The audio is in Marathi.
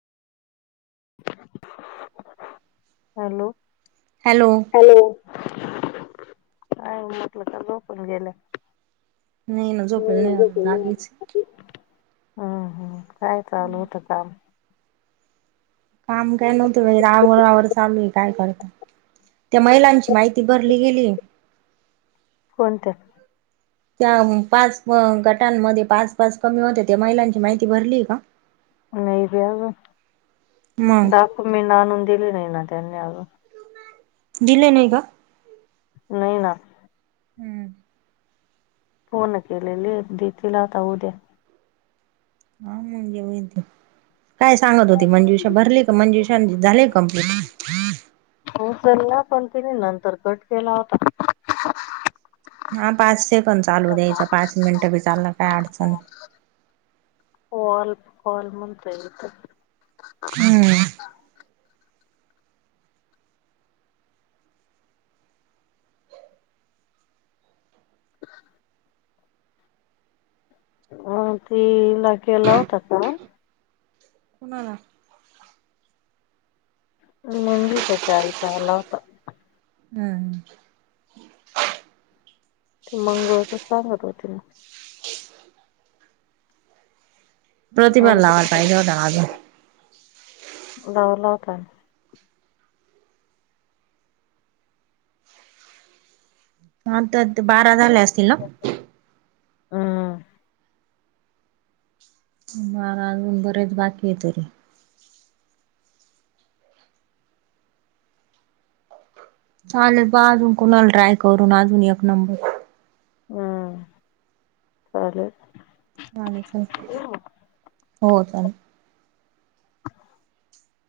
हॅलो हॅलो हॅलो नाही न झोपलेले नाही अजून जागीचय. हम्म काय चालू होत काम? काम काही नव्हत आवर आवर चालूये काय करता. त्या महिलांची माहिती भरली गेलीये. कोणत्या? त्या पाच गटांमध्ये पाच पाच कमी होत्या त्या महिलांची माहिती भरली का? नाही बाई अजुन मग डॉक्युमेंट आनुन दिले नाही ना त्यांनी अजून. दिले नाही का? नाही ना. हम्म फोन केलेले देतील आता उद्या. हां म्हणजे होईल ते. काय सांगत होती मंजुषा भरले का मंजुषाने झाले का कंप्लीट? उचलला पण तिने नंतर कट केला होता. हा पाच सेकंद चालू द्यायचा पाच मिनिट बी चालला काय अडचण नाही. ऑल कॉल म्हणतय इथ. हम्म [inaudible] तिला केला होता कॉल. कुणाला? मंजूशाच्या आईचा आला होता. हम्म ते मंजूचच सांगत होती मग. प्रतीभा ला लावायला पाहिजे होता ना अजून. लावला होता. आता बारा झाले असतील ना? हम्म बारा अजून बरेच बाकी आहे तरी. चालेल बा अजून कुणाला ट्राय करून अजून एक नंबर हम्म चालल. हो चालेल.